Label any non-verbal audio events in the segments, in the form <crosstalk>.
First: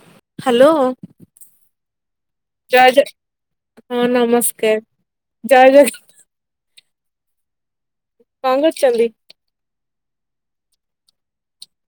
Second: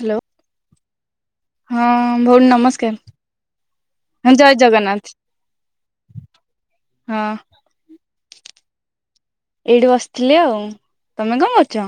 Hello hello. ହଁ ଭଉଣୀ ଜ ନମସ୍କାର। ହଁ ଜୟ ନମସ୍କାର, ଜଗନ୍ନାଥ ଜୟ ଜଗ ହଁ। କଣ କରୁଛନ୍ତି? ଏଇଠି ବସିଥିଲି ଆଉ। ତୋମେ କଣ କରୁଛ?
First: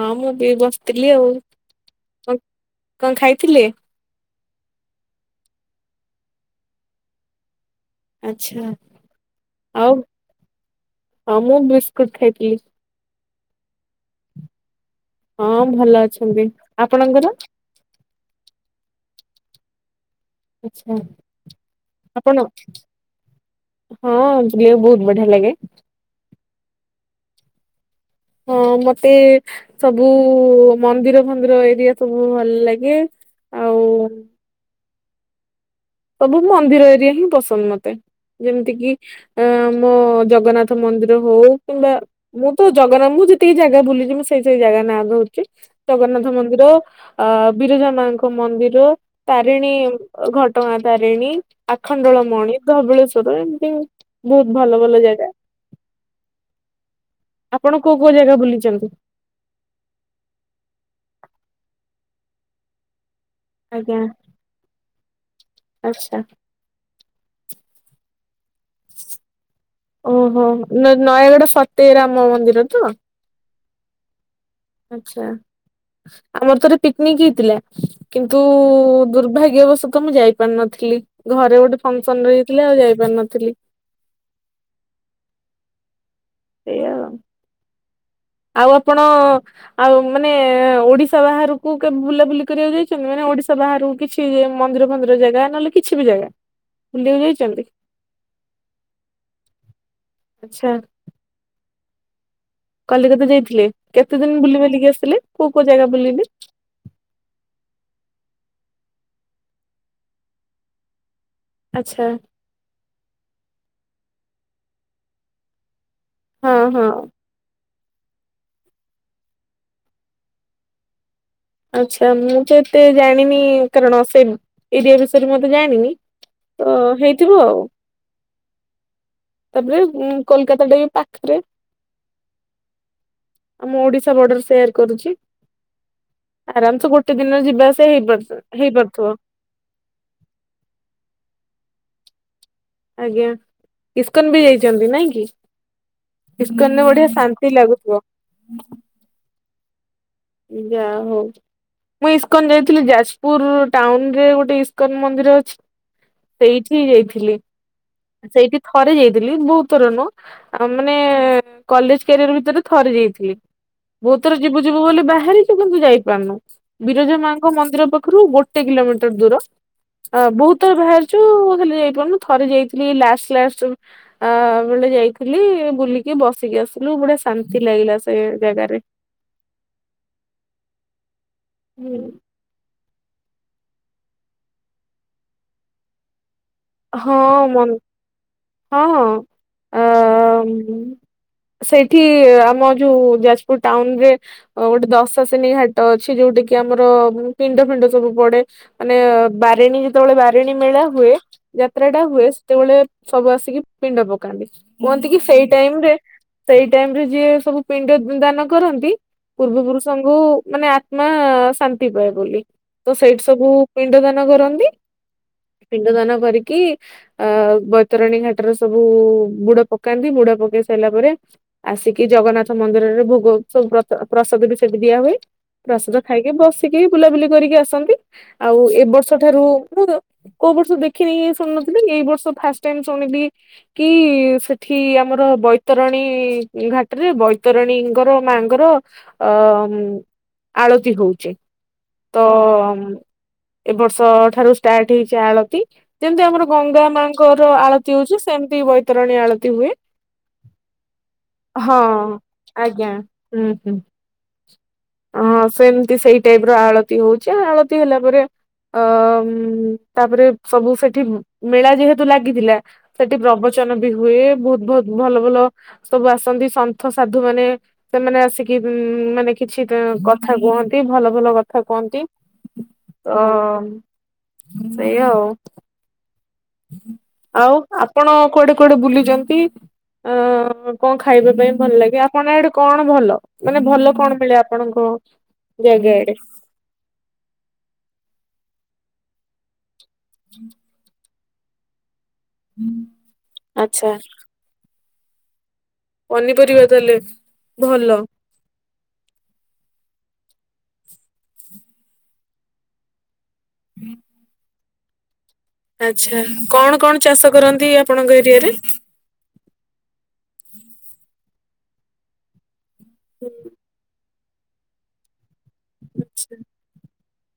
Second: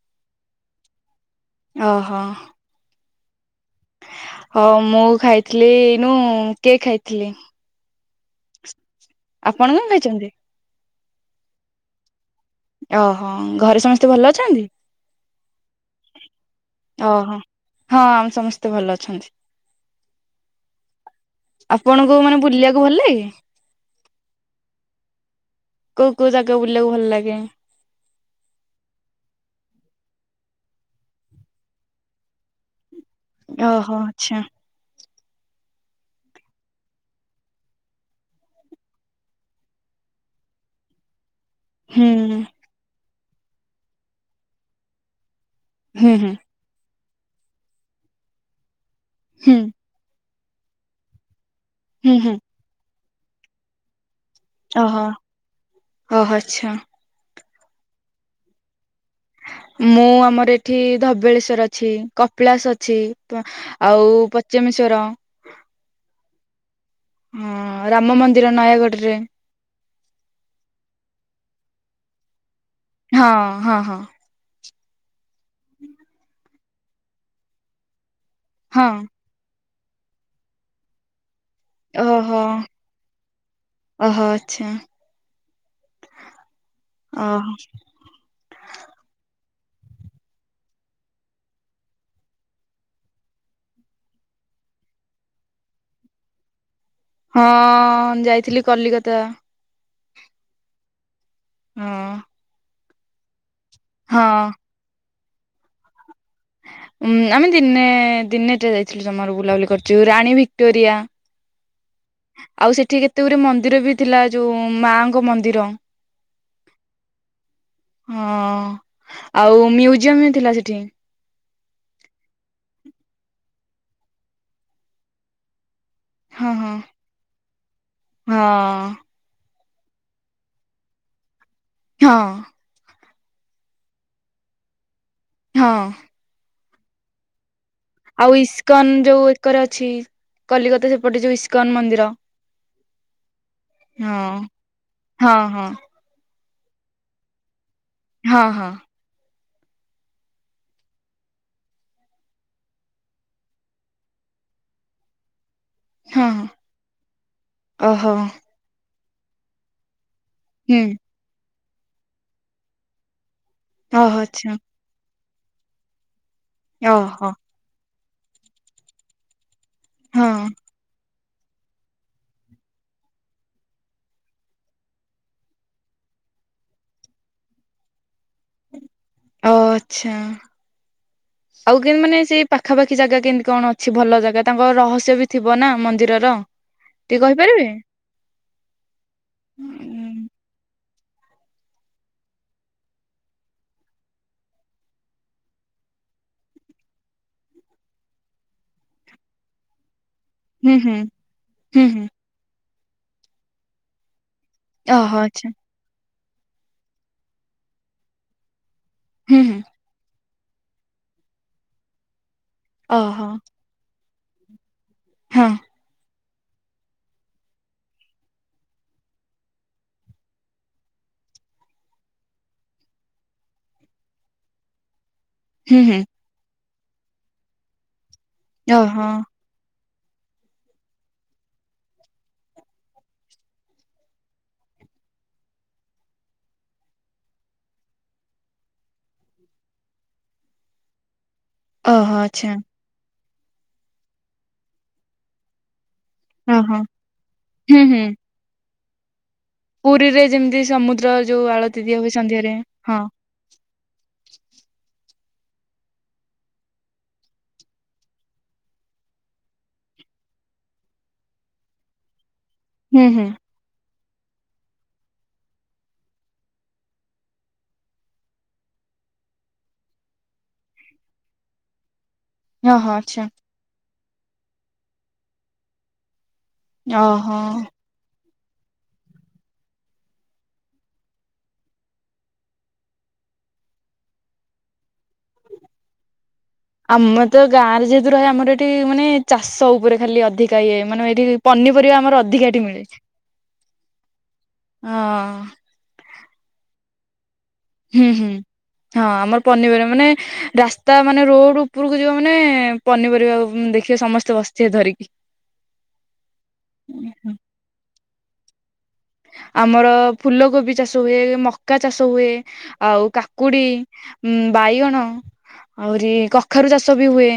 ହଁ ମୁଁ ବି ଏଇ ବସିଥିଲି ଆଉ। ଓ ହଁ। କଣ କଣ ଖାଇଥିଲେ? ହଁ ମୁଁ ଖାଇଥିଲି ଏଇନୁ କେକ୍ ଖାଇଥିଲି। ଆଚ୍ଛା। ଆପଣ କଣ ଆଉ ଖାଇଛନ୍ତି? ହଁ ମୁଁ ବିସ୍କୁଟ ଖାଇଥିଲି ଓ ହଁ ଘରେ ସମସ୍ତେ ଭଲ ଅଛନ୍ତି? ହଁ ଭଲ ଅଛନ୍ତି ଓ ଆପଣଙ୍କର? ହଁ ହଁ ଆମ ସମସ୍ତେ ଭଲ ଅଛନ୍ତି। <unintelligible> ଆପଣଙ୍କୁ ମାନେ ଆପଣ ବୁଲିବାକୁ ଭଲ ଲାଗେ? ହଁ ବୁଲିବାକୁ ବହୁତ ବଢିଆ ଲାଗେ। କ ବୁଲିଵାକୁ ଭଲ ଲାଗେ। ହଁ। ହଁ ମୋତେ ସବୁ ମନ୍ଦିର ଫନ୍ଦିର ଏରିଆ ସବୁ ଭଲ ଲାଗେ। ଓହୋ ଆଉ ଆଛା। ସବୁ ମନ୍ଦିର ଏରିଆ ହିଁ ପସନ୍ଦ ମତେ। ଯେମିତି କିି ଆମ ଜଗନ୍ନାଥ ମନ୍ଦିର ହଉ । କିମ୍ବା ହୁଁ ମୁଁ ତ ଜଗନ୍ନା ମୁ ଯେତିକି ଜାଗା ବୁଲିଛି ମୁଁ ସେଇ ସେଇ ଜାଗା ନାଁ ଧରୁଛି। ହୁଁ ହୁଁ ଜଗନ୍ନାଥ ମନ୍ଦିର, ଆ ବିରଜା ମାଙ୍କ ମନ୍ଦିର, ହୁଁ ତାରିଣୀ। ଘଟଗାଁ ତାରିଣୀ, ହୁଁ ହୁଁ ଆଖଣ୍ଡଳମଣି, ଧବଳେଶ୍ଵର ଏମିତି ଆଉ । ବହୁତ ଭଲ ଓହୋ। ଭଲ ଜାଗା । ଓହୋ ଆଚ୍ଛା ଆପଣ କୋଉ କୋଉ ଜାଗା ବୁଲିଛନ୍ତି? ମୁଁ ଆମର ଏଠି ଧବଳେଶ୍ଵର ଅଛି, କପିଳାସ ଅଛି । ଆଜ୍ଞା ଆଉ ପଚେମେଶ୍ୱର। ଆଚ୍ଛା। ହଁ ରାମ ମନ୍ଦି ଓହୋ ନ ନୟାଗଡ ଫତେରାମ ମନ୍ଦିର। ହଁ ହଁ ହଁ। ଆଛା, ଆମର ଥରେ ପିକନିକ ହେଇଥିଲା। କିନ୍ତୁ ହଁ ଦୁର୍ଭାଗ୍ୟବଶତଃ ମୁଁ ଯାଇପାରିନଥିଲି। ଘରେ ଗୋଟେ ଫଙ୍ଗସନ ରହି ଓହୋ ଯାଇଥିଲା ଆଉ ଯାଇପାର ନଥିଲି। ଅ ହ। ଆଉ ଆପଣ ଆଉ ମାନେ ଓଡିଶା ବାହାରକୁ କେବେ ବୁଲାବୁଲି କରିବାକୁ ଯାଇଛନ୍ତି? ମାନେ ଓଡିଶା ବାହରକୁ କିଛି ମନ୍ଦିର ଫନ୍ଦିର ଜାଗା ନହେଲେ କିଛି ବି ଜାଗା। ବୁଲିବାକୁ ହଁ ଯାଇଛନ୍ତି? ଯାଇଥିଲି କଲିକତା। ଆଚ୍ଛା ହଁ । କଲିକତା ଯାଇଥିଲେ, କେତେ ଦିନ ବୁଲି ବାଲିକି ଆସିଲେ, କୋଉ କୋଉ ଜାଗା ବୁଲିଲେ? ଉଁ ଆମେ ଦିନେ ଦିନେଟେ ଯାଇଥିଲୁ ଜମାରୁ ବୁଲାବୁଲି କରିୁଛୁ, ରାଣୀ ଭିକ୍ଟୋରିଆ । ଆଚ୍ଛା ଆଉ ସେଠି କେତେ ଗୁରେ ମନ୍ଦିର ବି ଥିଲା, ଯୋଉ ମାଙ୍କ ମନ୍ଦିର । ହଁ ହଁ। ହଁ, ଆଉ ମ୍ୟୁଜିୟମ ବି ଥିଲା ସେଠି। ଆଛା ମୁଁ ତ ଏତେ ଜାଣିନି, କାରଣ ସେ ଏରିଆ ବିଷୟରେ ମୁଁ ଏତେ ଜାଣିନି। ହଁ ତ ହଁ ହେଇଥିବ ଆଉ ହଁ । ତାପରେ କୋଲକାତା ଟା ବି ପାଖରେ। ହଁ। ଆମ ଓଡିଶା ବର୍ଡର ସେୟାର କରୁଛି। ହଁ । ଆରାମସେ ଗୋଟେ ଦିନ ଯିବା ଆସି ଆଉ ଇସ୍କନ ଯୋଉ ଏକରେ ଅଛି, କଲିକତା ସେପଟେ ଯୋଉ ଇସ୍କନ ମନ୍ଦିର। ଆଜ୍ଞା ହଁ ଇସ୍କନ ବି ଯାଇଛନ୍ତି, ନାଇଁ କି? ହଁ ହଁ ଇସ୍କନ ରେ ବଢିଆ ଶାନ୍ତି ଲାଗୁ ହଁ ହଁ ଯା ହଉ। ମୁଁ ଇସ୍କନ ଯାଇଥିଲି, ଯାଜପୁର ଟାଉନ ରେ ଗୋଟେ ଇସ୍କନ ମନ୍ଦିର ଅଛି। ହଁ ସେଇଠିି ଯାଇଥିଲି, ଓହୋ ସେଇଠି ଥରେ ଯାଇଥିଲି ବହୁତଥର ନୁହଁ। ଆ ହୁଁ ମାନେ କଲେଜ କ୍ୟାରିଅର ଭିତରେ ଥରେ ଯାଇଥିଲି, ବହୁତ ଓହୋ ଥର ଆଚ୍ଛା ଯିବୁ ଯିବୁ ବୋଲି । ବାହାରିଛୁ କିନ୍ତୁ ଯାଇପାରୁନୁ ବିରଜା ଓହୋ ମାଙ୍କ ମନ୍ଦିର ପାଖରୁ ଗୋଟେ କିଲୋମିଟର ଦୂର। ଅ ହଁ ବହୁତ ଥର ଭାରି ଚୁ ହେଲେ ଯାଇପାରୁନୁ, ଥରେ ଯାଇଥିଲି ଲାଷ୍ଟ ଲାଷ୍ଟ ଆ ବେଳେ ଯାଇଥିଲି ବୁଲି କି ବସିକି ଆସିଲୁ ବଢିଆ ଶାନ୍ତି ଲାଗିଲା ସେ ଜାଗାରେ। ଓ ଆଛା ଆଉ କେବେ ମାନେ ସେ ପାଖାପା ଖି ଜାଗା କେମତି କଣ ଅଛି ଭଲ ଜାଗା? ତାଙ୍କର ରହସ୍ୟ ବି ଥିବ ନା ମନ୍ଦିରର। ହଁ ଟିକେ ମ କହିପାରିବେ? ହଁ ହଁ ଆ ମ। ସେଇଠି ଆମ ଯୋଉ ଯାଜପୁର ଟାଉନ ରେ ଗୋଟେ ଦଶଶିନୀ ଘାଟ ଅଛି, ଯୋଉଟାକିି ଆମ । ଆମର ପିଣ୍ଡ ଫିଣ୍ଡ ସବୁ ପଡେ ମାନେ-ଏ-ଏ ବାରେଣୀ ଯେତେବେଳେ ବାରିଣୀ ହୁଁ ମେଳା ହୁଁ ହୁଏ ହୁଁ ଯାତ୍ରା ଟା ହୁଁ ହୁଏ ସେତେବେଳେ ସବୁ ଆସିକି ପିଣ୍ଡ ପକା ନ୍ତି କୁହନ୍ତି ଓହୋ କି ସେଇ ଆଚ୍ଛା। ଟାଇମ ରେ ସେଇ ଟାଇମ ରେ ଯିଏ ସବୁ ପିଣ୍ଡ ଦାନ କରନ୍ତି। ହୁଁ ହୁଁ ପୂର୍ବ ପୁରୁଷଙ୍କୁ ମାନେ ଆତ୍ମା ଶାନ୍ତି ପାଏ ବୋଲି। ତ ସେଇଠି ଓହୋ ସବୁ ପିଣ୍ଡ ଦାନ କରନ୍ତି। ହଁ ପିଣ୍ଡ ଦାନ କରିକି କି ଅ-ଅ-ଅ ବୈତରଣୀ ଘାଟରେ ସବୁ-ଉ-ଉ-ଉ ବୁଡ ପକାନ୍ତି ବୁଡ ପକେଇ ସାରିଲା ପରେ ଆସିକି ଜଗନ୍ନାଥ ମନ୍ଦିରରେ ଭୋଗ ସବୁ ପ୍ରଦ ପ୍ରସାଦ ବି ସେଠି ଦିଆ ହୁଏ। ହୁଁ ପ୍ରସାଦ ହୁଁ ଖାଇକି ବସିକି ବୁଲାବୁଲି କରିକି ଆସନ୍ତି। ଆଉ ଏ ଓହୋ ବର୍ଷ ଠାରୁ <unintelligible> କୋଉ ବର୍ଷରୁ ଦେଖିନି-ଇ-ଇ ଶୁଣୁ ନଥିଲି ଏଇ ବର୍ଷ ଫାଷ୍ଟ ଟାଇମ ଶୁଣିଲି କି-ଇ-ଇ-ଇ ସେଠି ଆମର ବୈତରଣୀ ଘାଟରେ ବୈତରଣୀଙ୍କର ମାଙ୍କର ଅ-ଅ-ଅ ଆଳତି ହଉଚି। ଓହୋ ଆଚ୍ଛା ତ-ଅ-ଅ ଏ ବର୍ଷ ଠାରୁ ଷ୍ଟାର୍ଟ ହେଇଛି ଆଳତି। ଯେମିତି ଆମର ଓହୋ ଗଙ୍ଗା ମାଙ୍କର ହୁଁ ଆଳତି ହୁଁ ହଉଛି ସେମିତି ବୈତରଣୀ ଆଳତି। ହୁଏ ପୁରୀରେ ଯେମିତି ସମୁଦ୍ର ଯୋଉ ଆଳତି ଦିଆ ହୁଏ ହଁ ସନ୍ଧ୍ୟାରେ ଆଜ୍ଞା ହଁ ହୁଁ ହୁଁ। <inaudible> ହଁ ସେମିତି ସେଇ ଟାଇପ ର ଆଳତି ହଉଛି ଆଳତି ହେଲା ପରେ ଅ-ଅ-ଅ-ମ୍-ମ୍ ତାପରେ ସବୁ ସେଠି ମେଳା ଯେହେତୁ ଲାଗିଥିଲା ହୁଁ ସେଠି ହୁଁ ପ୍ରବଚନ ବି ହୁଏ ବହୁତ ବହୁତ ଭଲ ଭଲ ସବୁ ଆସନ୍ତି ସନ୍ଥ ସାଧୁ ମାନେ। ସେମାନେ ଆସିକି ହଁ ମାନେ କି କିଛି ଅ କଥା କୁହନ୍ତି ଭଲ ଭଲ କଥା କୁହନ୍ତି। ଓହୋ ଆଚ୍ଛା ତ-ଅ-ଅ ସେଇଆ ଆଉ। ଓହୋ ଆଉ ଆପଣ କୁଆଡେ କୁଆଡେ ବୁଲିଛନ୍ତି? ଅ-ଅ-ଅ କଣ ଖାଇବା ପାଇଁ ଭଲ ଲାଗେ। ଆପଣ ଆଡେ କଣ ଭଲ, ମାନେ ଭଲ କଣ ମିଳେ ଆପଣଙ୍କ ଙ୍କ ଜାଗା ଆଡେ। ଆମର ତ ଗାଁ ରେ ଯେହେତୁ ରହେ ଆମର ଏଠି ମାନେ ଚାଷ ଉପରେ ଖାଲି ଅଧିକା ଇଏ ମାନେ ଏଇଠି ପନିପରିବା ଆମର ଅଧିକା ଏଠି ମିଳେ ହ ଆଚ୍ଛା। ହଁ। ପନିପରିବା ତାହେଲେ ଭଲ। ହୁଁ ହୁଁ ହଁ ଆମର ପନିପରିବା ମାନେ ରାସ୍ତା ମାନେ ରୋଡ ଉପରକୁ ଯିବା ମାନେ-ଏ-ଏ ପନିପରିବା ଦେଖିବେ ସମସ୍ତେ ବସ ଥିବେ ଧରିକି। ଆଚ୍ଛା କଣ କଣ ଚାଷ କରନ୍ତି ଆପଣଙ୍କ ଏରିଆରେ? ଆମର ଫୁଲ କୋବି ଚାଷ ହୁଏ, ମକା ଚାଷ ହୁଏ। ଆଉ କାକୁଡି ଉ ବାଇଗଣ ଆହୁରି ଆଚ୍ଛା, କଖାରୁ ଚାଷ ବି ହୁଏ,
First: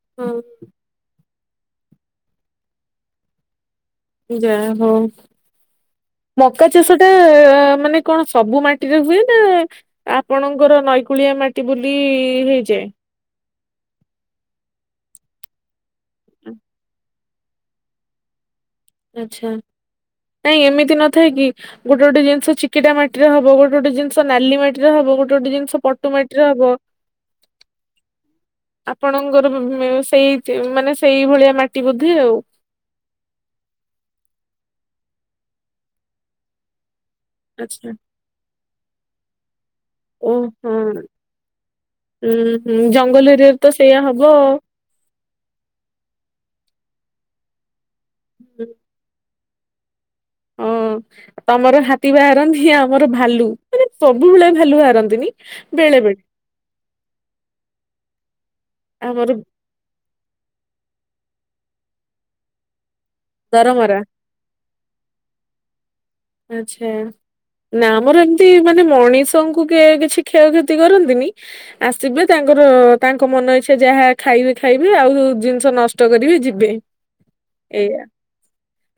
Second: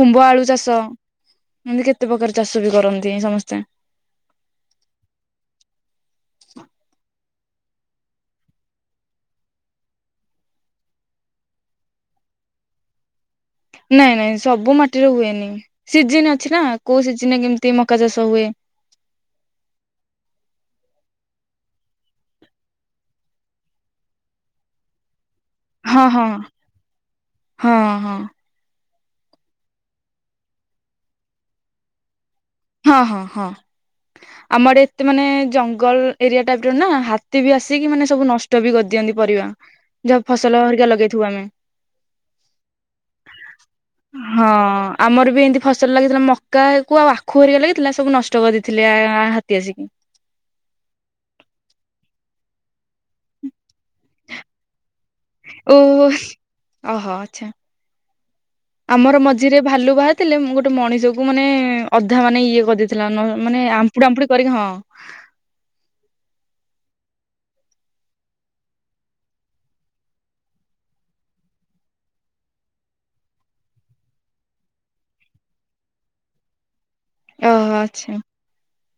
ଖୁମ୍ଭ ହଁ ଆଳୁ ଚାଷ। ଏମତି କେତେ ପ୍ରକାର ଚାଷ ବି କରନ୍ତି ସମସ୍ତେ। ଜାହା ହଉ। ମକା ଚାଷ ଟା-ଆ-ଆ-ଆ ଆ ମାନେ କଣ ସବୁ ମାଟିରେ ହୁଏ ନା ଆପଣଙ୍କର ନଈକୁଳିଆ ମାଟି ବୋଲି-ଇ-ଇ-ଇ ଇଯାଏ। ନାଇଁ ନାଇଁ ସବୁ ମାଟିରେ ହୁଏନି। ସିଜିନ୍ ଅଛି ନା କୋଉ ସିଜ କିଚିନା କେମିତି ମକା ଚାଷ ହୁଏ। ଆଚ୍ଛା। ନାଇଁ ଏମିତି ନଥାଏ କି ଗୋଟେ ଗୋଟେ ଜିନିଷ ଚିକିଟା ମାଟି ର ହବ ଗୋଟେ ଗୋଟେ ଜିନିଷ ନାଲି ମାଟିରେ ହବ ଗୋଟେ ଗୋଟେ ଗୋଟେ ଜିନିଷ ହଁ ପଟୁ ହଁ ମାଟିରେ ହବ। ହଁ ହଁ ଆପଣଙ୍କର ମ୍-ମ୍-ମ୍ ସେଇ ମାନେ ସେଇ ଭଳିଆ ମାଟି ବୋଧେ ଆଉ। ହଁ ହଁ ହଁ ଆମରେ ଏତେ ମାନେ ଜଙ୍ଗଲ ଏରିଆ ଟାଇପ ର ନା ହା ହାତୀ ବି ଆସିକି ଆଚ୍ଛା ମାନେ ସବୁ ନଷ୍ଟ ବି କରିଦିଅନ୍ତି ପରିବା। ଯାହା ଫସଲ ହରିକା ଲଗେଇଥିବୁ ଆମେ। ଉୁଁ ହୁଁ ଜଙ୍ଗଲ ଏରିଆରେ ତ ସେଇୟା ହବ। ହଁ ଆମର ବି ଏମିତି ଫସଲ ଲାଗିଥିଲା। ମକା କୁ ଆଉ ଆଖୁ ହରିକା ଲାଗିଥିଲା ସବୁ ନଷ୍ଟ କରିଦେଇଥିଲେ ଆ ହାତୀ ଆସିକି। ହଁ ତମର ହାତୀ ବାହାରନ୍ତି ଆମର ଭାଲୁ। ମାନେ ସବୁବେଳେ ଭାଲୁ ବାହାରନ୍ତିନି ବେଳେ ଓହୋ ବେଳେ। ଓହୋ ଆଚ୍ଛା। ଆମର ମଝିରେ ଭାଲୁ ବାହାରିଥିଲେ। ମୁଁ ଗୋଟେ ମଣିଷକୁ ମାନେ ଅଧା ମାନେ ଇଏ କରିଦେଇ ଥିଲା ମାନେ ଦରମରା ଆମ୍ପୁଡି ଆମ୍ପୁଡି କରିକି ହଁ। ଆଚ୍ଛା। ନା ଆମର ଏମିତି ମାନେ ମଣିଷଙ୍କୁ କେ କିଛି କ୍ଷୟକ୍ଷତି କରନ୍ତିନି। ଆସିବେ ତା ତାଙ୍କର ତାଙ୍କ ମନ ଇଚ୍ଛା ଯାହା ଖାଇବେ ଖାଇବେ। ଆଉ ଜିନିଷ ନଷ୍ଟ କରିବେ ଯିବେ। ଓ ହ ଆଛା।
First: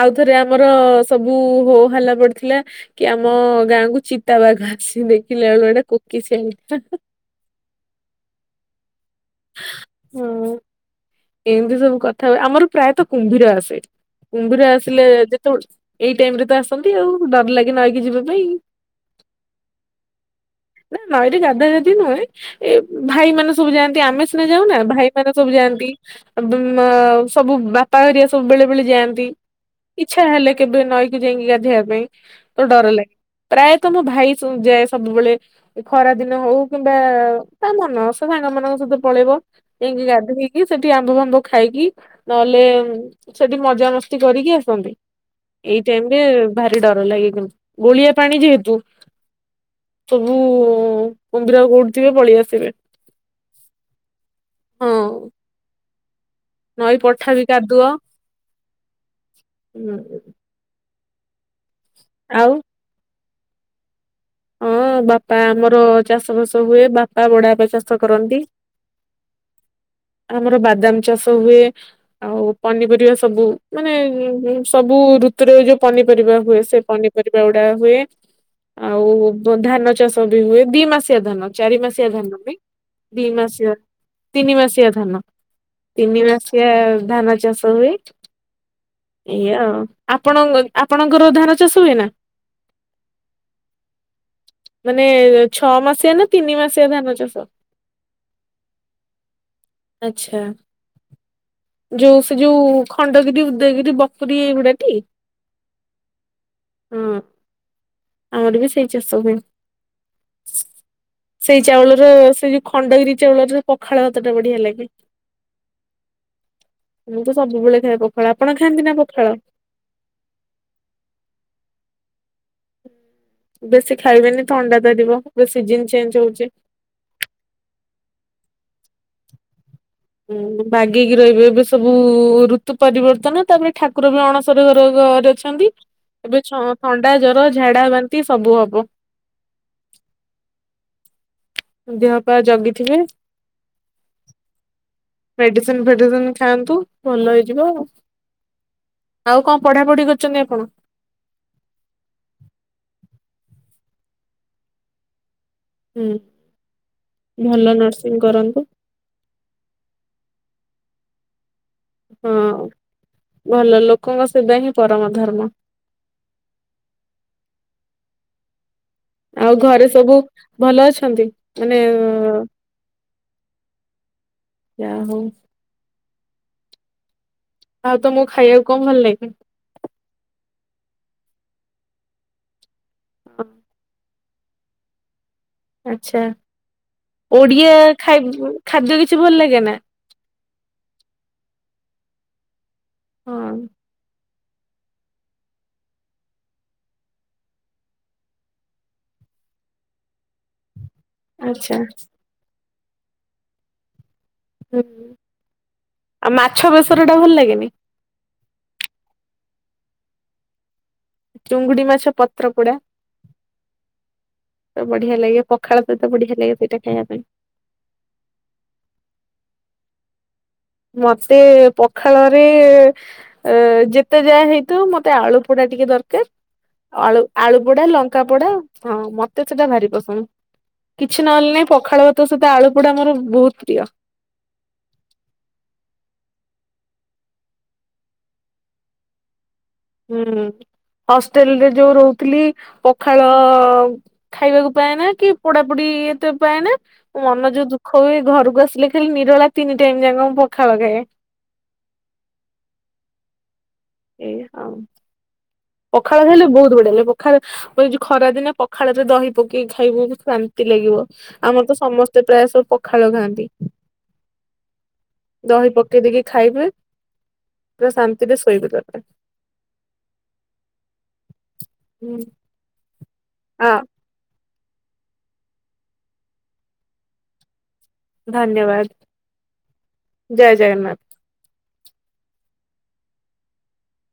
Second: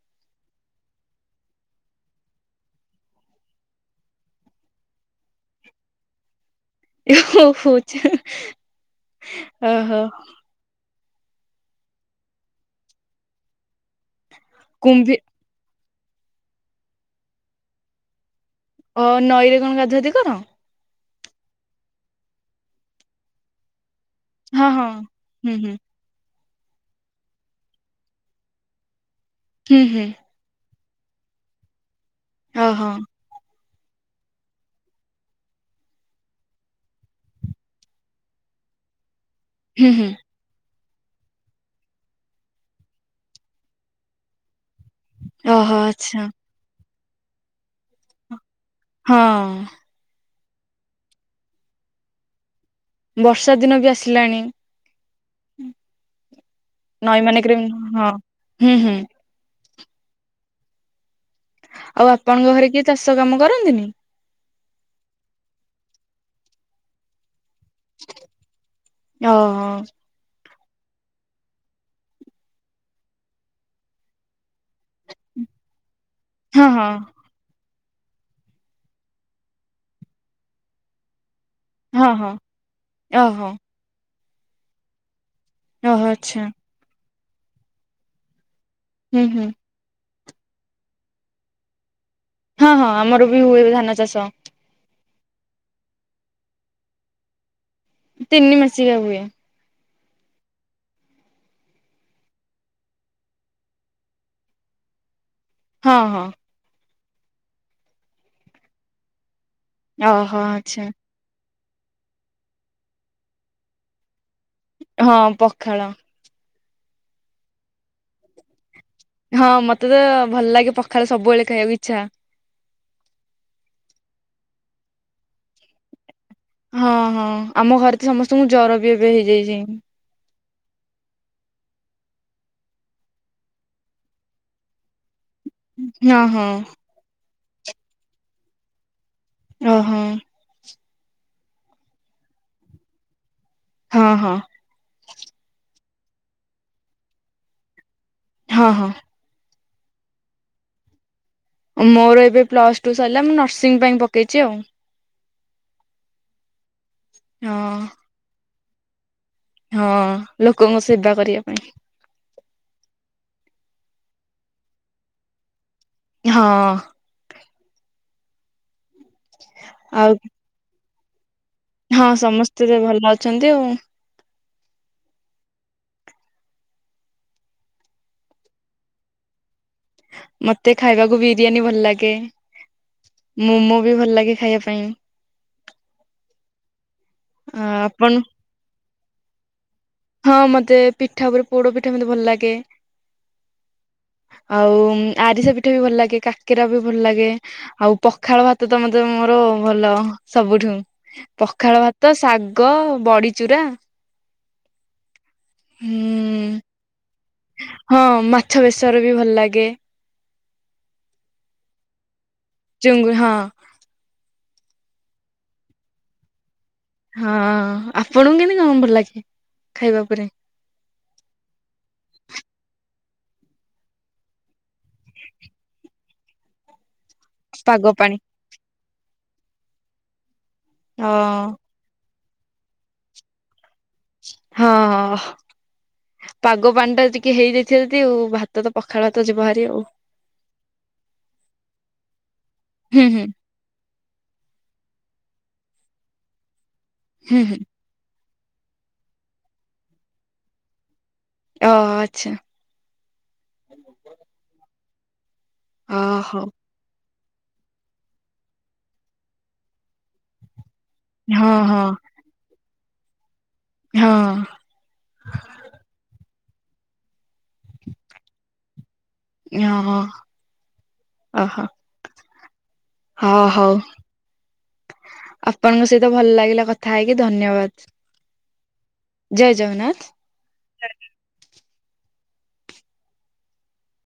ଆଉଥରେ ଆମର ସବୁ ହୋ ହାଲ୍ଲା ପଡିଥିଲା। କି ଆମ ଗାଁ କୁ ଚିତାବାଘ ଆସିଚି ଦେଖିଲା ବେଳୁ ଏଟା କୋକିଶିଆଳ <unintelligible> ଅ ହୋ। ହଁ ଏମିତି ସବୁ କଥା ହୁଏ ।ଆମର ପ୍ରାୟତଃ କୁମ୍ଭୀର ଆସେ କୁମ୍ଭୀର ଆସିଲେ କୁମ୍ଭୀ ଯେତେବେଳେ ଏଇ ଟାଇମ ରେ ତ ଆସନ୍ତି ଆଉ ।ଡର ଲାଗେ ନଈକି ଯିବା ପାଇଁ। ଓ ନଈରେ କଣ ଗାଧୁଆଗାଧି କର। ନା ନା ଏଠି ଗାଧା ଗାଧି ନୁହେଁ। ଏ ଭାଇ ମାନେ ସବୁ ଯାଆ ନ୍ତି, ଆମେ ସିନା ହଁ ଯାଉନା ହଁ। ଭାଇମାନେ ହୁଁ ସବୁ ହୁଁ ଯାଆନ୍ତି। ଉ ବୁ ଅ ସବୁ ବାପା ହେରିଆ ସବୁ ବେଳେ ବେଳେ ଯାଆନ୍ତି ହୁଁ ହୁଁ ଇଛା ହେଲେ। କେବେ ନଈକି ଯାଇକି ଗାଧେଇବା ପାଇଁ ତ ଓହୋ ଡର ଲାଗେ। ପ୍ରାୟତ ମୋ ଭାଇ ସ ଯାଏ ସବୁବେଳେ ।ଖରା ଦିନ ହଉ କିମ୍ବା ତା ମନ ସେ ସାଙ୍ଗ ମାନଙ୍କ ସହିତ ପଳେଇବ, ହୁଁ ଯାଇଙ୍କି ହୁଁ ଗାଧେଇକି ସେଠି ଆମ୍ବ ଫାମ୍ବ ଖାଇକି, ନହେଲେ ସେଠି ମଜାମସ୍ତି କରିକି ଆସ ସନ୍ତି, ଓହୋ ଏଇ ଟାଇମ୍ରେ ଆଚ୍ଛା। ଭାରି ଡର ଲାଗେ କିନ୍ତୁ, ଗୋଳିଆ ପାଣି ଯେହେତୁ ହଁ। ଉଁ କୁମ୍ଭୀର କୋଉଠିଥିବେ ପଳେଇ ଆସିବେ। ବର୍ଷା ଦିନ ବି ଆସିଲାଣି। ହଁ ନଈ ପଠା ବି ମାନଙ୍କରେ କାଦୁଅ। ହଁ। ହୁଁ ହୁଁ ଆଉ ଆପଣଙ୍କ ଘରେ କିଏ ଚାଷ କାମ କରନ୍ତିନି। ହଁ ବାପା ଆମର ଚାଷବାସ ହୁଏ ।ବାପା ବଢବାପା ଚାଷ କରନ୍ତି। ଓହୋ ଆ ଆମର ବାଦାମ ଚାଷ ହୁଏ ।ଆଉ ପନିପରିବା ସବୁ ମାନେ ଉଁ ହୁଁ ସବୁ ଋତୁରେ ଯୋଉ ପନିପରିବା ହୁଏ, ହଁ ସେ ହଁ ପନିପରିବା ଗୁଡା ହୁଏ। ଅ ଆଉ ବୁ ଧାନ ଚାଷ ବି ହୁଏ ଦି ମାସିଆ ଧାନ। ଚାରିମାସିଆ ହଁ ଧାନ ହଁ ନୁହେଁ, ଦି ଓହୋ ମାସିଆ ତିନି ମାସିଆ ଧାନ। ଓହୋ ତିନି ଆଚ୍ଛା ମାସିଆ ଧାନ ଚାଷ ହୁଏ ହୁଁ ହୁଁ। ଏଇଆ ଆଉ। ଆପଣଙ୍କ ଆପଣଙ୍କର ଧାନ ଚାଷ ହୁଏ ନା। ହଁ ହଁ ଆମର ବି ହୁଏ ଧାନ ଚାଷ। ମାନେ ଛଅ ମାସିଆ ନା ତିନି ମାସିଆ ଧାନ ଚାଷ। ତିନି ମାସିକିଆ ହୁଏ। ଆଚ୍ଛା। ଯୋଉ ସେ ଯୋଉ ଖଣ୍ଡଗିରି ଉଦୟଗିରି ବଖରିୀ ଏଇଗୁଡାଟି। ହଁ ହଁ। ହଁ ଆମର ବି ସେଇ ଚାଷ ହୁଏ। ଓହୋ ଆଛା। ସେଇ ଚାଉଳର, ସେଇ ଯୋଉ ଖଣ୍ଡଗିରି ଚାଉଳରେ ପଖାଳ ଟା ବଢିଆ ଲାଗେ। ହଁ ପଖାଳ। ମୁଁ ତ ସବୁବେଳେ ଖାଏ ପଖାଳ ଆପଣ ଖା ହଁ ମତେ ତ ଭଲ ଲାଗେ ପଖାଳ ସବୁବେଳେ ଖାଇବାକୁ ଇଛା। ବେଶୀ ଖାଇବେନି ଥଣ୍ଡା ଧରିବ। ଏବେ ସିଜନ ଚେଞ୍ଜ ହଉଛି। ହଁ ହଁ ଆମ ଘରେ ତ ସମସ୍ତଙ୍କୁ ଜର ବି ଏବେ ହେଇଯାଇଛି। ହୁଁ ବାଗେଇକି ରହିବେ ଏବେ ସବୁ ଋତୁ ପରିବର୍ତ୍ତନ ତାପରେ ଠାକୁର ବି ଅଣସର ଘର ଘରେ । ଅଛନ୍ତି ହଁ ଏବେ ହଁ ଥଣ୍ଡା ଜର ଝାଡ଼ା ବାନ୍ତି ସବୁ ହବ। ଓହୋ। ଦେହପା ଜଗିଥିବେ। ହଁ ହଁ। ମେଡିସିନ ଖାଆନ୍ତୁ ଭଲ ହେଇଯିବ । ହଁ ହଁ। ପଢ଼ାପଢ଼ି କରୁଚନ୍ତି ଆପଣ? ମୋର ଏବେ ପ୍ଲସ ଟୁ ସରିଲା ମୁଁ ନର୍ସିଂ ପାଇଁ ପକେଇଛି ଆଉ। ହୁଁ ଭଲ ହଁ ନର୍ସିଂ କରନ୍ତୁ। ହଁ ଲୋକଙ୍କ ସେବା କରିବା ପାଇଁ। ହଁ ଭଲ ଲୋକଙ୍କ ସେବା ହିଁ ପରମ ଧର୍ମ। ହଁ। ଆଉ ଘରେ ଆଉ ସବୁ ଭଲ ଅଛନ୍ତି? ମାନେ ହଁ ସମସ୍ତେ ଯେ ଭଲ ଅଛନ୍ତି ଆଉ। ଯା ହଉ। ଆଉ ତମକୁ ଖାଇବାକୁ କଣ ଭଲ ଲାଗେ? ମତେ ଖାଇବାକୁ ବିରିୟାନୀ ଭଲ ଲାଗେ ମୋମୋ ବି ଭଲ ଲାଗେ ଖାଇବା ପାଇଁ। ଆଛା ଓଡ଼ିଆ ଆପଣ ଖାଇ ଖାଦ୍ୟ କିଛି ଭଲ ଲାଗେନା? ହଁ ମତେ ପିଠା ଉପରେ ପୋଡ ପିଠା ମତେ ଭଲ ଲାଗେ। ହଁ। ଆଉ ଆରିସା ପିଠା ବି ଭଲ ଲାଗେ କାକେରା ବି ଭଲ ଲାଗେ ଆଉ ପଖାଳ ଭାତ ତ ମତେ ମୋର ଭଲ ସବୁଠୁ। ଆଚ୍ଛା ପଖାଳ ଭାତ ଶାଗ ବଡ଼ିଚୁରା। ହୁଁ ଆଉ ମାଛ ବେସର ଟା ଭଲ ଲାଗେନି? ହଁ ମାଛ ବେସର ବି ଭଲ ଲାଗେ। ଚୁଙ୍ଗୁଡ଼ି ମାଛ ପ ଚୁଙ୍ଗୁଡି ହଁ। ତ ବଢ଼ିଆ ଲାଗେ ପଖାଳ ସହିତ ବଢ଼ିଆ ଲାଗେ ସେଇଟା। ଖାଇବା ପାଇଁ ହଁ ଆପଣଙ୍କୁ କେମତି କଁ ଭଲ ଲାଗେ ଖାଇବା ଉପରେ। ମତେ ପଖାଳରେ ଯେତେ ଯା ହେଇ ଥାଉ ମତେ ଆଳୁ ପୋଡ଼ା ଟିକେ ଦରକାର ଆଳୁ ଆଳୁ ପୋଡ଼ା ପାଗ ପାଣି ଲଙ୍କା ପୋଡ଼ା। ହଁ ମତେ ସେଟା ଭାରି ପସନ୍ଦ ଅ କିଛି ନହଲେ ନାହି ପଖାଳ ଭା ତ ସହିତ ଆଳୁ ପୋଡ଼ା ମୋର ବହୁତ ପ୍ରିୟ। ହଁ ହଁ । ପାଗ ପାଣି ଟା ଟିକେ ହେଇଯାଇଥିବ ଯଦି ଓ ଭାତ ତ ପଖାଳ ଭାତ ଯିବ ହାରି । ହୁଁ। ହଷ୍ଟେଲ ରେ ଯୋଉ ରହୁଥିଲି ହୁଁ ହୁଁ ପଖାଳ ଖାଇବାକୁ ପାଏନା କି । ପୋଡାପୋଡି ଏତେ ପାଏନା ମୋ ହୁଁ ମନ ହୁଁ ଯୋଉ ଦୁଃଖ ହୁଏ ଘରୁ କୁ ଆସିଲେ ଖାଲି ନିରୋଳା ତିନି ଟାଇମ୍ ଯାକ ମୁଁ ପଖାଳ ଖାଏ। ଓହ ଆଚ୍ଛା। ଏଇଆ ଆଉ। ଓ ପଖାଳ ଖାଇଲେ ହଉ ବହୁତ ବଢ଼ିଆ ଲାଗେ ପଖାଳ ମୁଁ ଏ ଯୋଉ ଖରା ଦିନେ ପଖାଳ ରେ ଦହି ପକେଇକି ଖାଇବି କି ଶାନ ନ୍ତି ଲାଗିବ ହଁ ଆମର ତ ହଁ ସମସ୍ତେ ପ୍ରାୟ ସବୁ ପଖାଳ ଖାଆନ୍ତି। ହଁ ଦହି ପକେଇ ଦେଇକି। ଖାଇବେ ପୁରା ଶାନ୍ତିରେ ଶୋଇବେ ତାପରେ । ହଁ ହଁ ଓହୋ। ହୁଁ ହଁ ହଉ ଆ ଆପଣଙ୍କ ସହିତ ଭଲ ଲାଗିଲା କଥା ହେଇକି ଧନ୍ୟବାଦ। ଧନ୍ୟବାଦ। ଜୟ ଜଗନ୍ନାଥ। ଜୟ ଜଗନ୍ନାଥ।